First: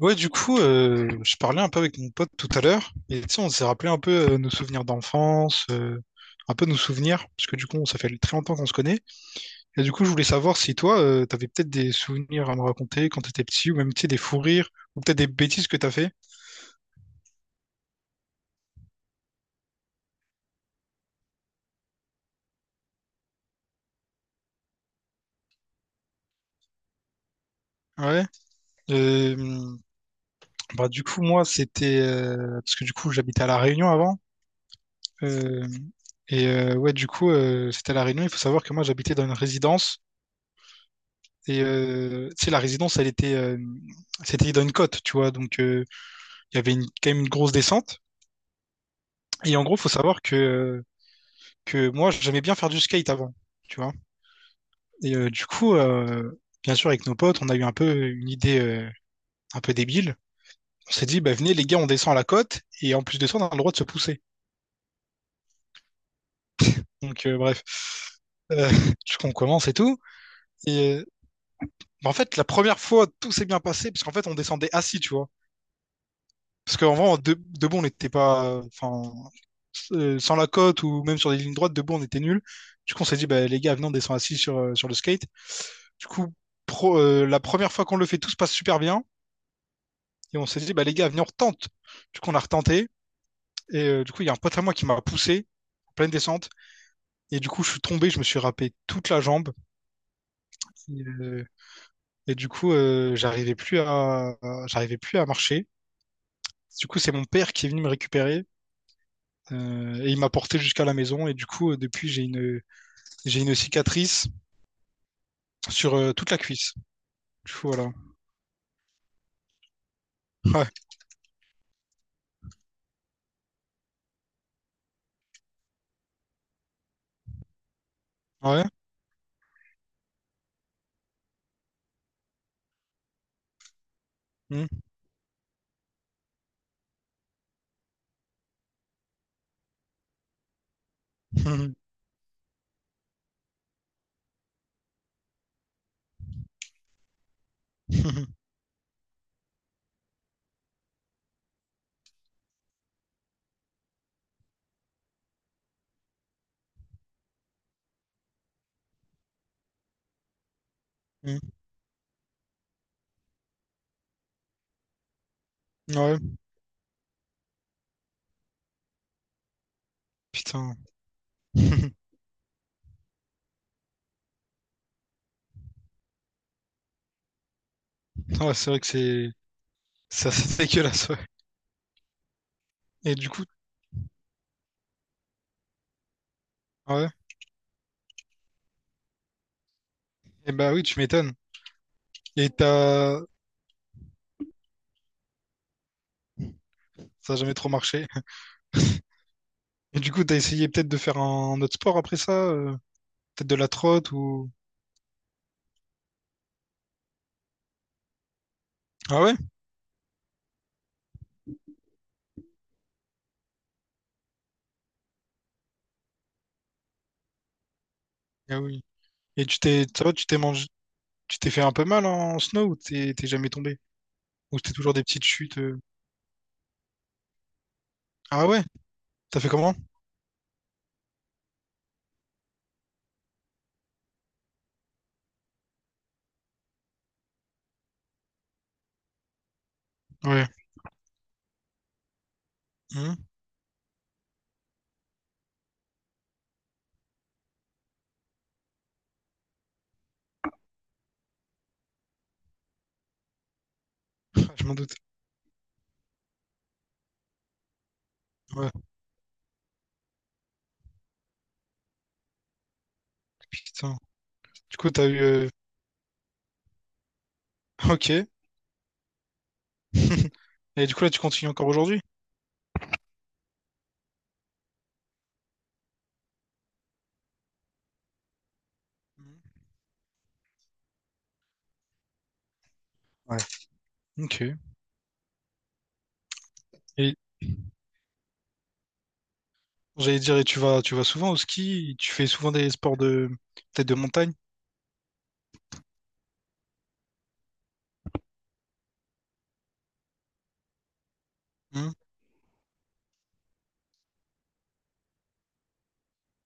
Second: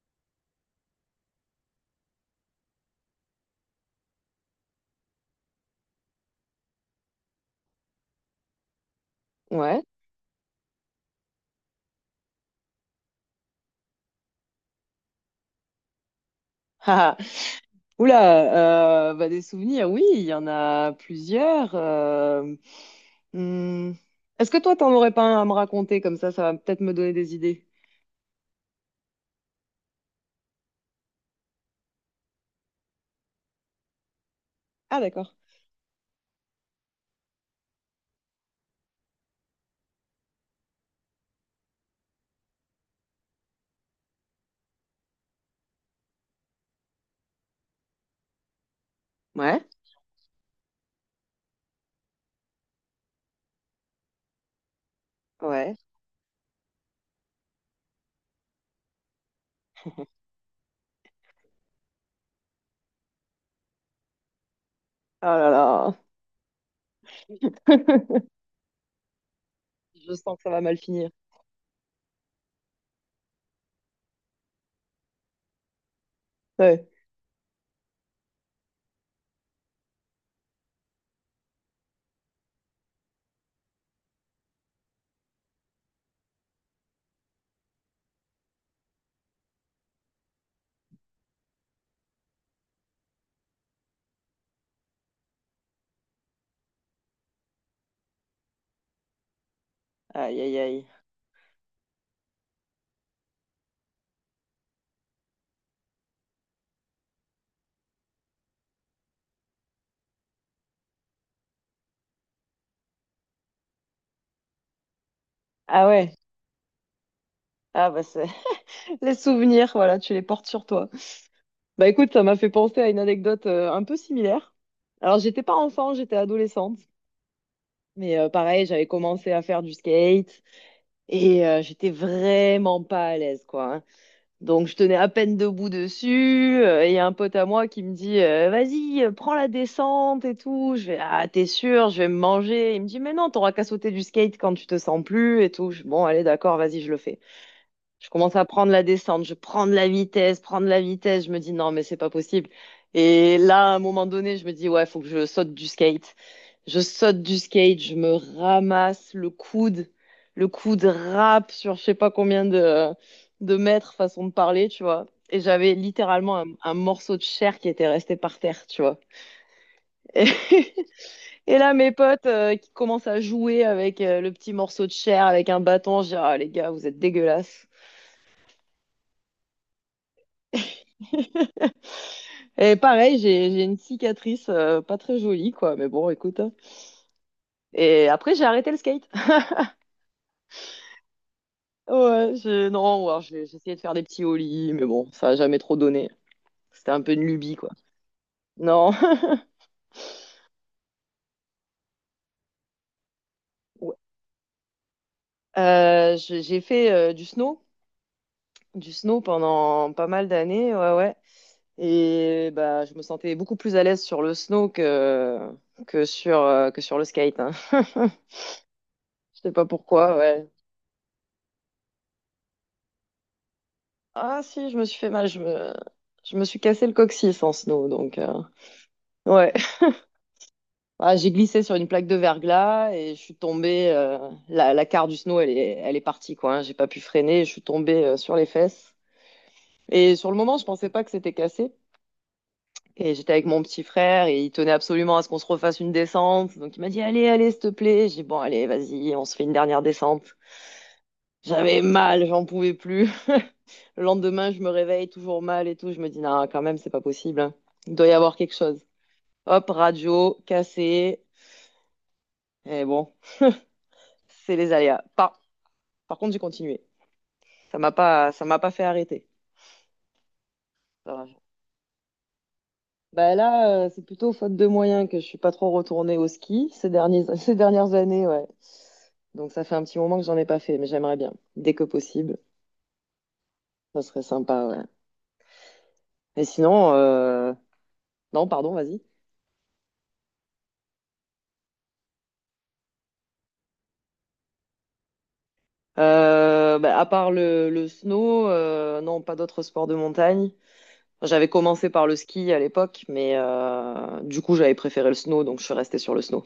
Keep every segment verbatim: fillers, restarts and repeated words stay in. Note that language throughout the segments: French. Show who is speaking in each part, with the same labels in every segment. Speaker 1: Ouais, du coup, euh, je parlais un peu avec mon pote tout à l'heure, et tu sais, on s'est rappelé un peu euh, nos souvenirs d'enfance, euh, un peu nos souvenirs, parce que du coup, ça fait très longtemps qu'on se connaît. Et
Speaker 2: Ouais.
Speaker 1: du coup, je voulais savoir si toi, euh, t'avais peut-être des souvenirs à me raconter quand t'étais petit, ou même, tu sais, des fous rires, ou peut-être des bêtises que t'as fait.
Speaker 2: Oula, euh, bah, des souvenirs, oui, il y en a plusieurs. euh, hmm. Est-ce que toi, t'en aurais pas un à me raconter comme ça, ça va peut-être me donner des idées.
Speaker 1: Ouais. Euh, bah, du coup, moi, c'était... euh, parce que du coup, j'habitais à La Réunion avant.
Speaker 2: Ah, d'accord.
Speaker 1: euh, et euh, ouais, du coup, euh, c'était à La Réunion. Il faut savoir que moi, j'habitais dans une résidence. Et euh, tu sais, la résidence, elle était, euh, c'était dans une côte, tu vois. Donc, euh, il y avait une- quand même une grosse descente. Et
Speaker 2: Ouais,
Speaker 1: en gros, faut savoir que, euh, que moi, j'aimais bien faire du skate avant, tu vois. Et euh, du coup,
Speaker 2: ouais.
Speaker 1: euh, bien sûr, avec nos potes, on a eu un peu une idée euh, un peu débile. On s'est dit, bah, venez, les gars, on descend à la côte. Et en plus de ça, on a le droit de se pousser.
Speaker 2: Oh là là,
Speaker 1: Donc, euh, bref. Euh, du coup, on commence et tout.
Speaker 2: je sens que ça va mal
Speaker 1: Et euh,
Speaker 2: finir.
Speaker 1: bah, en fait, la première fois, tout s'est bien passé, parce qu'en fait, on descendait assis, tu vois. Parce
Speaker 2: Ouais.
Speaker 1: qu'en vrai, de, debout, on n'était pas. Enfin, euh, sans la côte ou même sur des lignes droites, debout, on était nul. Du coup, on s'est dit, bah, les gars, venez, on descend assis sur, euh, sur le skate. Du coup, pro- euh, la première fois qu'on le fait, tout se passe super bien. Et on s'est dit, bah, les gars, venez, on retente. Du coup, on a retenté. Et euh, du coup, il y a un pote à moi qui m'a poussé en pleine descente. Et du coup, je suis tombé, je me suis râpé toute la jambe.
Speaker 2: Aïe, aïe, aïe.
Speaker 1: Et, euh, et du coup, euh, j'arrivais plus à, à- j'arrivais plus à marcher. Du coup, c'est mon père qui est venu me récupérer. Euh, et il m'a porté jusqu'à la maison. Et du coup, euh, depuis, j'ai une, j'ai une cicatrice
Speaker 2: Ah
Speaker 1: sur euh,
Speaker 2: ouais.
Speaker 1: toute la cuisse. Du coup,
Speaker 2: Ah
Speaker 1: voilà.
Speaker 2: bah c'est les souvenirs, voilà, tu les portes sur
Speaker 1: Ouais.
Speaker 2: toi. Bah écoute, ça m'a fait penser à une anecdote euh, un peu similaire. Alors j'étais pas enfant, j'étais adolescente, mais euh,
Speaker 1: Ouais.
Speaker 2: pareil, j'avais commencé à faire du skate. Et euh, j'étais vraiment pas à l'aise, quoi, hein. Donc
Speaker 1: Mm.
Speaker 2: je tenais à peine debout dessus. Euh, et il y a un pote à moi qui me dit, euh, vas-y, euh, prends la descente et tout. Je vais, ah, t'es
Speaker 1: Mm.
Speaker 2: sûr, je vais me manger. Il me dit, mais non, t'auras qu'à sauter du skate quand tu te sens plus et tout. Je, bon, allez, d'accord, vas-y, je le fais. Je commence à prendre la descente, je prends de la vitesse, prends de la vitesse. Je me dis non, mais c'est pas possible. Et là, à un moment donné, je me dis ouais, faut que je saute du skate. Je saute du skate, je me ramasse le coude, le coude rap sur je sais pas combien de, de mètres, façon de parler, tu vois. Et j'avais
Speaker 1: Mm. Ouais.
Speaker 2: littéralement un, un morceau de chair qui était resté par terre, tu vois. Et,
Speaker 1: Putain.
Speaker 2: et là, mes potes euh, qui commencent à jouer avec euh, le petit morceau de chair, avec un bâton, je dis, ah les gars, vous êtes dégueulasses.
Speaker 1: Ouais, c'est vrai que c'est ça, c'est dégueulasse. Ouais.
Speaker 2: Et
Speaker 1: Et
Speaker 2: pareil,
Speaker 1: du coup,
Speaker 2: j'ai j'ai une cicatrice euh, pas très jolie, quoi. Mais bon, écoute, hein.
Speaker 1: ouais.
Speaker 2: Et après, j'ai arrêté le skate.
Speaker 1: Et bah oui, tu m'étonnes.
Speaker 2: Ouais,
Speaker 1: Et
Speaker 2: je... non, ou alors
Speaker 1: t'as
Speaker 2: j'ai j'ai essayé de faire des petits ollies, mais bon, ça a jamais trop donné. C'était un peu une
Speaker 1: ça a jamais
Speaker 2: lubie,
Speaker 1: trop
Speaker 2: quoi.
Speaker 1: marché.
Speaker 2: Non.
Speaker 1: Et du coup, t'as essayé peut-être de faire un autre sport après ça, euh, peut-être de la
Speaker 2: Ouais.
Speaker 1: trotte ou
Speaker 2: Euh, j'ai j'ai fait euh, du snow, du snow
Speaker 1: ah ouais?
Speaker 2: pendant pas mal d'années, ouais, ouais. Et bah, je me sentais beaucoup plus à l'aise sur le snow que que sur euh, que sur le skate, hein.
Speaker 1: Ah oui.
Speaker 2: Je
Speaker 1: Et
Speaker 2: sais
Speaker 1: tu
Speaker 2: pas
Speaker 1: t'es ça va,
Speaker 2: pourquoi,
Speaker 1: tu t'es
Speaker 2: ouais.
Speaker 1: mangé, tu t'es fait un peu mal en snow ou t'es t'es jamais tombé?
Speaker 2: Ah
Speaker 1: Ou
Speaker 2: si,
Speaker 1: c'était
Speaker 2: je me
Speaker 1: toujours
Speaker 2: suis
Speaker 1: des
Speaker 2: fait
Speaker 1: petites
Speaker 2: mal, je
Speaker 1: chutes?
Speaker 2: me
Speaker 1: euh
Speaker 2: je me suis cassé le coccyx en snow, donc. euh,
Speaker 1: Ah ouais? T'as fait
Speaker 2: Ouais.
Speaker 1: comment?
Speaker 2: Ah, j'ai glissé sur une plaque de verglas et je suis tombée. euh, la, la carre du snow, elle est, elle est partie, quoi, hein. J'ai pas pu freiner. Je suis tombée euh, sur les fesses. Et sur le
Speaker 1: Ouais.
Speaker 2: moment, je pensais pas que c'était cassé. Et
Speaker 1: Hmm.
Speaker 2: j'étais avec mon petit frère et il tenait absolument à ce qu'on se refasse une descente. Donc il m'a dit, allez, allez, s'il te plaît. J'ai dit, bon, allez, vas-y, on se fait une dernière descente. J'avais mal, j'en pouvais plus. Le lendemain, je
Speaker 1: Je
Speaker 2: me
Speaker 1: m'en doute.
Speaker 2: réveille toujours mal et tout. Je me dis, non, quand même, c'est pas possible, hein. Il doit y avoir quelque
Speaker 1: Ouais,
Speaker 2: chose. Hop, radio, cassé. Et bon,
Speaker 1: putain.
Speaker 2: c'est les
Speaker 1: Du coup,
Speaker 2: aléas.
Speaker 1: t'as eu,
Speaker 2: Par,
Speaker 1: euh,
Speaker 2: Par contre, j'ai continué. Ça m'a
Speaker 1: ok.
Speaker 2: pas, ça m'a pas fait arrêter.
Speaker 1: Et du coup, là,
Speaker 2: Ça
Speaker 1: tu
Speaker 2: va.
Speaker 1: continues encore aujourd'hui?
Speaker 2: Bah là, euh, c'est plutôt faute de moyens que je suis pas trop retournée au ski ces derniers, ces dernières années, ouais.
Speaker 1: Mhm.
Speaker 2: Donc ça fait un petit moment que j'en ai pas fait, mais j'aimerais bien. Dès que possible,
Speaker 1: Ouais.
Speaker 2: ça serait
Speaker 1: Ok.
Speaker 2: sympa, ouais. Et sinon,
Speaker 1: Et
Speaker 2: euh, non, pardon, vas-y.
Speaker 1: j'allais dire, et tu vas, tu vas souvent au ski? Tu fais souvent des sports de, peut-être de montagne?
Speaker 2: Euh, bah, à part le, le snow, euh, non, pas d'autres sports de montagne. J'avais commencé
Speaker 1: Mhm.
Speaker 2: par le ski à l'époque, mais euh, du coup, j'avais préféré le snow, donc je suis restée sur le snow.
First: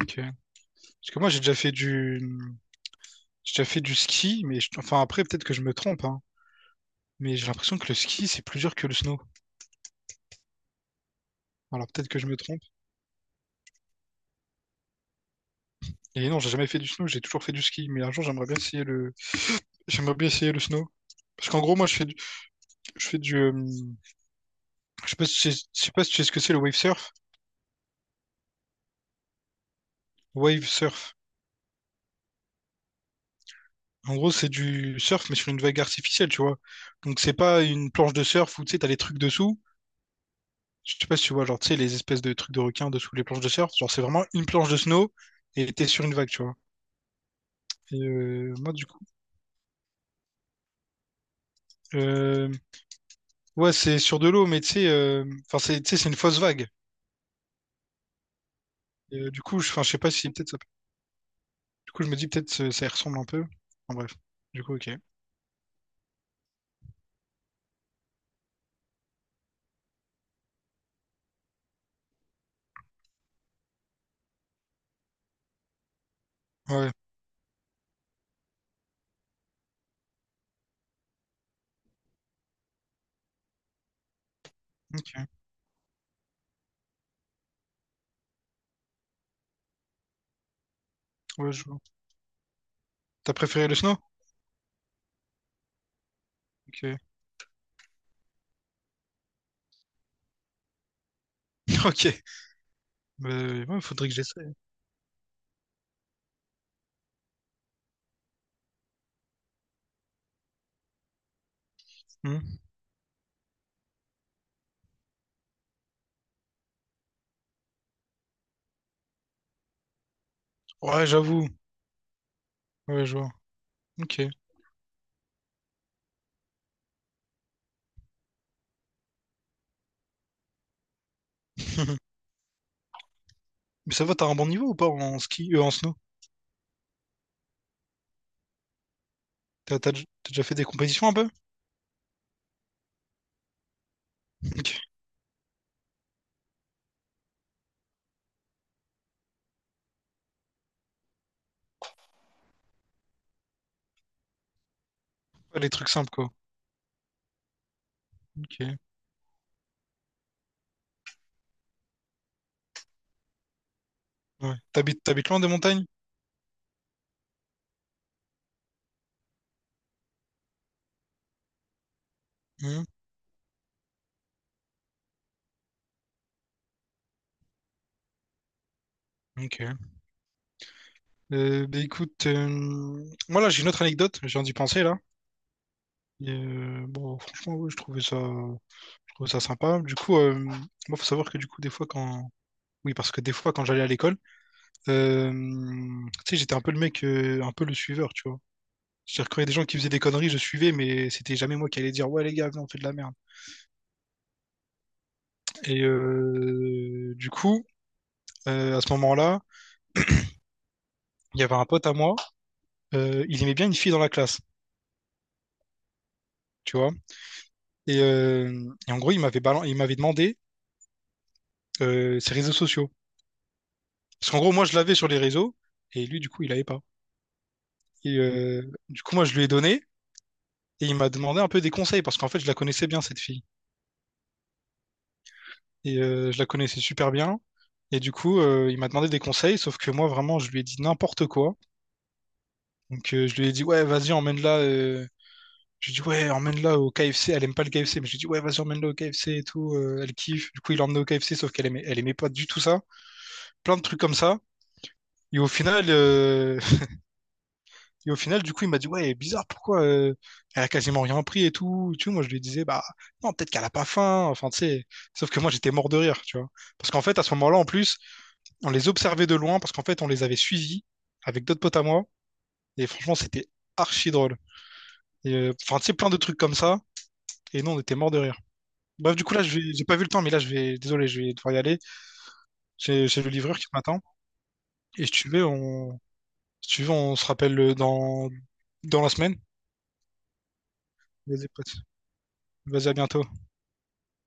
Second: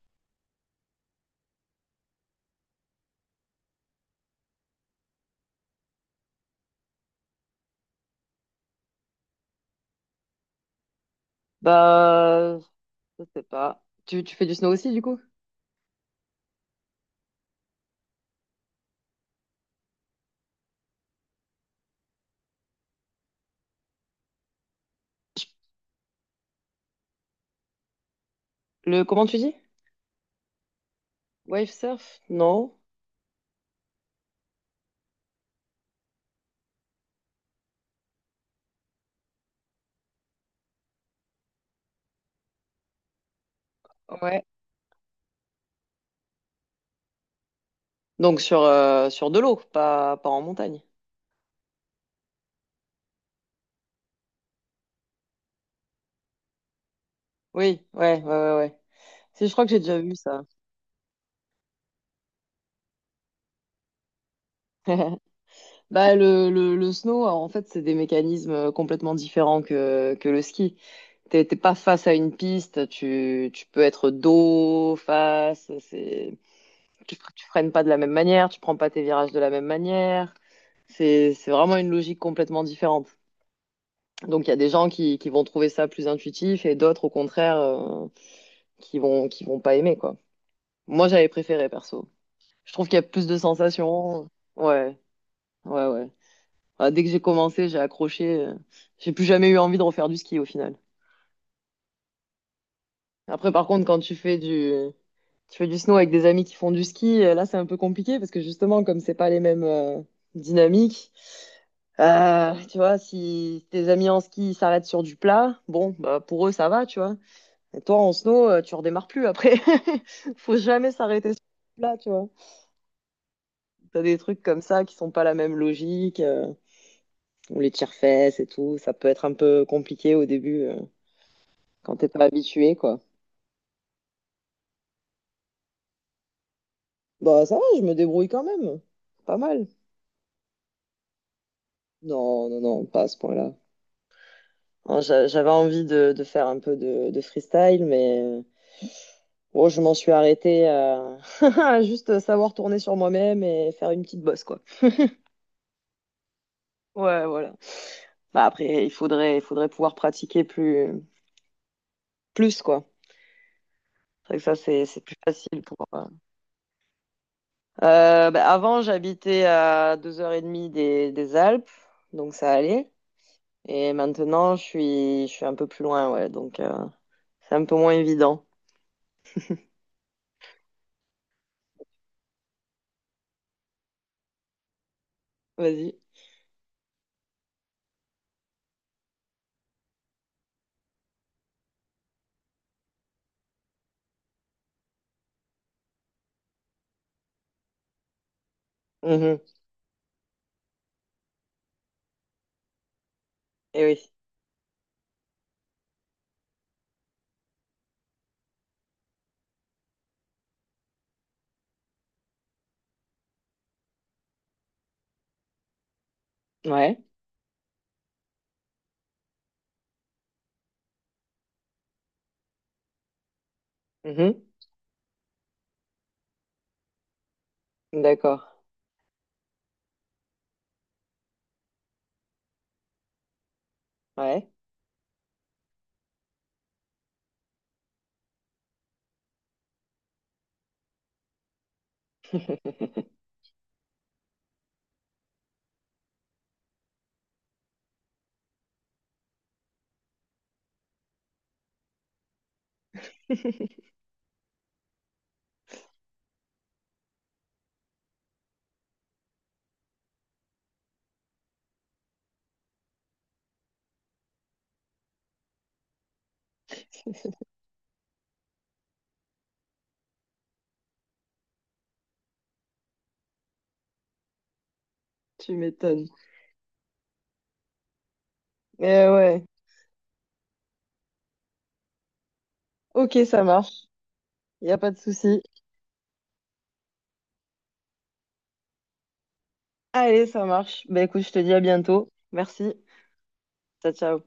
Speaker 1: Ok. Parce que moi, j'ai déjà fait du, j'ai déjà fait du ski, mais je- enfin après, peut-être que je me trompe, hein. Mais j'ai l'impression que le ski, c'est plus dur que le snow. Alors peut-être que je me
Speaker 2: Bah,
Speaker 1: trompe.
Speaker 2: je sais pas. Tu, tu fais du snow aussi, du coup?
Speaker 1: Et non, j'ai jamais fait du snow, j'ai toujours fait du ski. Mais un jour, j'aimerais bien essayer le, j'aimerais bien essayer le snow. Parce qu'en gros, moi, je fais du, je fais du, euh, je sais pas si tu sais je sais pas si tu sais ce que c'est le wave surf.
Speaker 2: Le, comment tu dis?
Speaker 1: Wave surf.
Speaker 2: Wave surf? Non.
Speaker 1: En gros, c'est du surf, mais sur une vague artificielle, tu vois. Donc, c'est pas une planche de surf où, tu sais, t'as les trucs dessous. Je sais pas si tu vois, genre, tu sais, les espèces de trucs de requins dessous les planches de surf. Genre, c'est vraiment
Speaker 2: Ouais.
Speaker 1: une planche de snow et t'es sur une vague, tu vois. Et
Speaker 2: Donc
Speaker 1: euh,
Speaker 2: sur,
Speaker 1: moi, du coup,
Speaker 2: euh, sur de l'eau, pas, pas en montagne.
Speaker 1: euh, ouais, c'est sur de l'eau, mais tu sais, euh, enfin, c'est, tu sais, c'est une fausse vague.
Speaker 2: Oui, ouais, ouais, ouais, ouais.
Speaker 1: Et, euh, du
Speaker 2: Si, je
Speaker 1: coup,
Speaker 2: crois que
Speaker 1: je,
Speaker 2: j'ai
Speaker 1: enfin, je sais
Speaker 2: déjà
Speaker 1: pas
Speaker 2: vu
Speaker 1: si
Speaker 2: ça.
Speaker 1: peut-être ça. Du coup, je me dis peut-être ça, ça y ressemble un peu. En bref. Du coup, ok.
Speaker 2: Bah, le, le, le snow, en fait, c'est des mécanismes complètement différents que, que le ski. T'es t'es pas face à une piste, tu, tu peux être dos, face, c'est,
Speaker 1: Ouais,
Speaker 2: tu, fre- tu freines pas de la même manière, tu prends pas tes virages de la même manière. C'est, c'est vraiment une logique complètement différente. Donc il y a des gens qui, qui
Speaker 1: ok.
Speaker 2: vont trouver ça plus intuitif et d'autres au contraire euh, qui vont qui vont pas aimer quoi. Moi j'avais
Speaker 1: Ouais, je
Speaker 2: préféré
Speaker 1: vois.
Speaker 2: perso. Je trouve qu'il y a plus
Speaker 1: T'as
Speaker 2: de
Speaker 1: préféré le snow?
Speaker 2: sensations. Ouais, ouais, ouais. Ah,
Speaker 1: Ok.
Speaker 2: dès que j'ai commencé, j'ai accroché. euh, J'ai plus jamais eu envie de refaire du ski au final.
Speaker 1: Ok. Bah,
Speaker 2: Après par
Speaker 1: ouais,
Speaker 2: contre quand
Speaker 1: faudrait
Speaker 2: tu
Speaker 1: que
Speaker 2: fais
Speaker 1: j'essaie.
Speaker 2: du tu fais du snow avec des amis qui font du ski, euh, là c'est un peu compliqué parce que justement comme c'est pas les mêmes euh, dynamiques.
Speaker 1: Hmm.
Speaker 2: Euh, tu vois, si tes amis en ski ils s'arrêtent sur du plat, bon, bah pour eux ça va, tu vois. Et toi, en snow, euh, tu redémarres plus après. Faut jamais
Speaker 1: Ouais,
Speaker 2: s'arrêter sur
Speaker 1: j'avoue.
Speaker 2: là, tu vois.
Speaker 1: Ouais, je vois.
Speaker 2: T'as des
Speaker 1: Ok.
Speaker 2: trucs comme ça qui sont pas la même logique, euh, ou les tire-fesses et tout. Ça peut être un peu compliqué au début euh, quand t'es pas habitué, quoi.
Speaker 1: Mais ça va, t'as un bon niveau ou pas en ski, euh, en snow?
Speaker 2: Bah, ça va, je me débrouille quand même. Pas mal.
Speaker 1: T'as t'as dj- t'as déjà fait des compétitions un peu?
Speaker 2: Non, non, non, pas à ce point-là.
Speaker 1: Ok.
Speaker 2: Hein, j'a- j'avais envie de, de faire un peu de, de freestyle, mais euh, bon, je m'en suis arrêtée à à juste savoir tourner sur moi-même et faire une petite bosse, quoi.
Speaker 1: Ouais, les trucs simples, quoi.
Speaker 2: Ouais, voilà. Bah,
Speaker 1: Ok.
Speaker 2: après, il faudrait, il faudrait pouvoir pratiquer plus, plus quoi. C'est vrai que
Speaker 1: Ouais.
Speaker 2: ça, c'est, c'est
Speaker 1: T'habites,
Speaker 2: plus
Speaker 1: t'habites loin des
Speaker 2: facile pour.
Speaker 1: montagnes?
Speaker 2: euh. Euh, bah, avant, j'habitais à deux heures trente des, des Alpes, donc ça
Speaker 1: Hmm.
Speaker 2: allait. Et maintenant, je suis, je suis un peu plus loin, ouais, donc euh, c'est un peu moins évident.
Speaker 1: Ok. Euh, bah écoute, euh, moi là j'ai une autre anecdote, j'ai viens d'y penser là.
Speaker 2: Vas-y.
Speaker 1: Et, euh, bon, franchement, ouais, je trouvais ça, je trouvais ça sympa. Du coup, euh, moi faut savoir que du coup, des fois quand. Oui, parce que des fois quand j'allais à l'école, euh, tu sais, j'étais un peu le mec, euh, un peu le suiveur, tu vois. C'est-à-dire quand
Speaker 2: Mhm.
Speaker 1: il y a des gens qui faisaient des conneries, je suivais, mais c'était jamais moi qui allais dire, ouais les gars, viens, on fait de la merde.
Speaker 2: Eh oui.
Speaker 1: Et euh, du coup, euh, à ce moment-là, il y avait un pote à moi, euh, il aimait bien une fille dans la classe, tu vois.
Speaker 2: Ouais.
Speaker 1: Et, euh, et en gros, il m'avait balan- il m'avait demandé euh, ses réseaux sociaux. Parce qu'en
Speaker 2: Mhm.
Speaker 1: gros, moi, je l'avais sur les réseaux, et lui, du coup, il l'avait pas. Et
Speaker 2: D'accord.
Speaker 1: euh, du coup, moi, je lui ai donné, et il m'a demandé un peu des conseils, parce qu'en fait, je la connaissais bien, cette fille.
Speaker 2: Ouais.
Speaker 1: Et euh, je la connaissais super bien. Et du coup, euh, il m'a demandé des conseils, sauf que moi, vraiment, je lui ai dit n'importe quoi. Donc, euh, je lui ai dit, ouais, vas-y, emmène-la. euh, Je lui dis, ouais, emmène-la au K F C. Elle aime pas le K F C, mais je lui dis, ouais, vas-y, emmène-la au K F C et tout. Euh, elle kiffe. Du coup, il l'emmène au K F C, sauf qu'elle aimait, elle aimait pas du tout ça. Plein de trucs comme ça. Et au final, euh, et au final, du coup, il m'a dit, ouais, bizarre, pourquoi euh, elle a quasiment rien pris et tout. Tu vois, moi, je lui disais, bah, non, peut-être qu'elle a pas faim. Enfin, tu sais, sauf que moi, j'étais mort de rire, tu vois. Parce qu'en fait, à ce moment-là, en plus, on les observait de loin parce qu'en fait, on les avait suivis avec d'autres potes à moi. Et franchement, c'était archi drôle. Et,
Speaker 2: Tu
Speaker 1: euh, enfin, tu sais,
Speaker 2: m'étonnes.
Speaker 1: plein de trucs comme ça. Et nous, on était mort de rire.
Speaker 2: Eh
Speaker 1: Bref, du coup, là,
Speaker 2: ouais.
Speaker 1: je vais... j'ai pas vu le temps, mais là, je vais. Désolé, je vais devoir y aller. J'ai
Speaker 2: Ok,
Speaker 1: j'ai le
Speaker 2: ça
Speaker 1: livreur qui
Speaker 2: marche.
Speaker 1: m'attend.
Speaker 2: Il n'y a pas de
Speaker 1: Et si tu
Speaker 2: souci.
Speaker 1: veux, on... si tu veux, on se rappelle euh, dans, dans la semaine.
Speaker 2: Allez, ça marche. Bah écoute, je te
Speaker 1: Vas-y,
Speaker 2: dis à
Speaker 1: pote.
Speaker 2: bientôt. Merci.
Speaker 1: Vas-y, à bientôt.
Speaker 2: Ciao, ciao.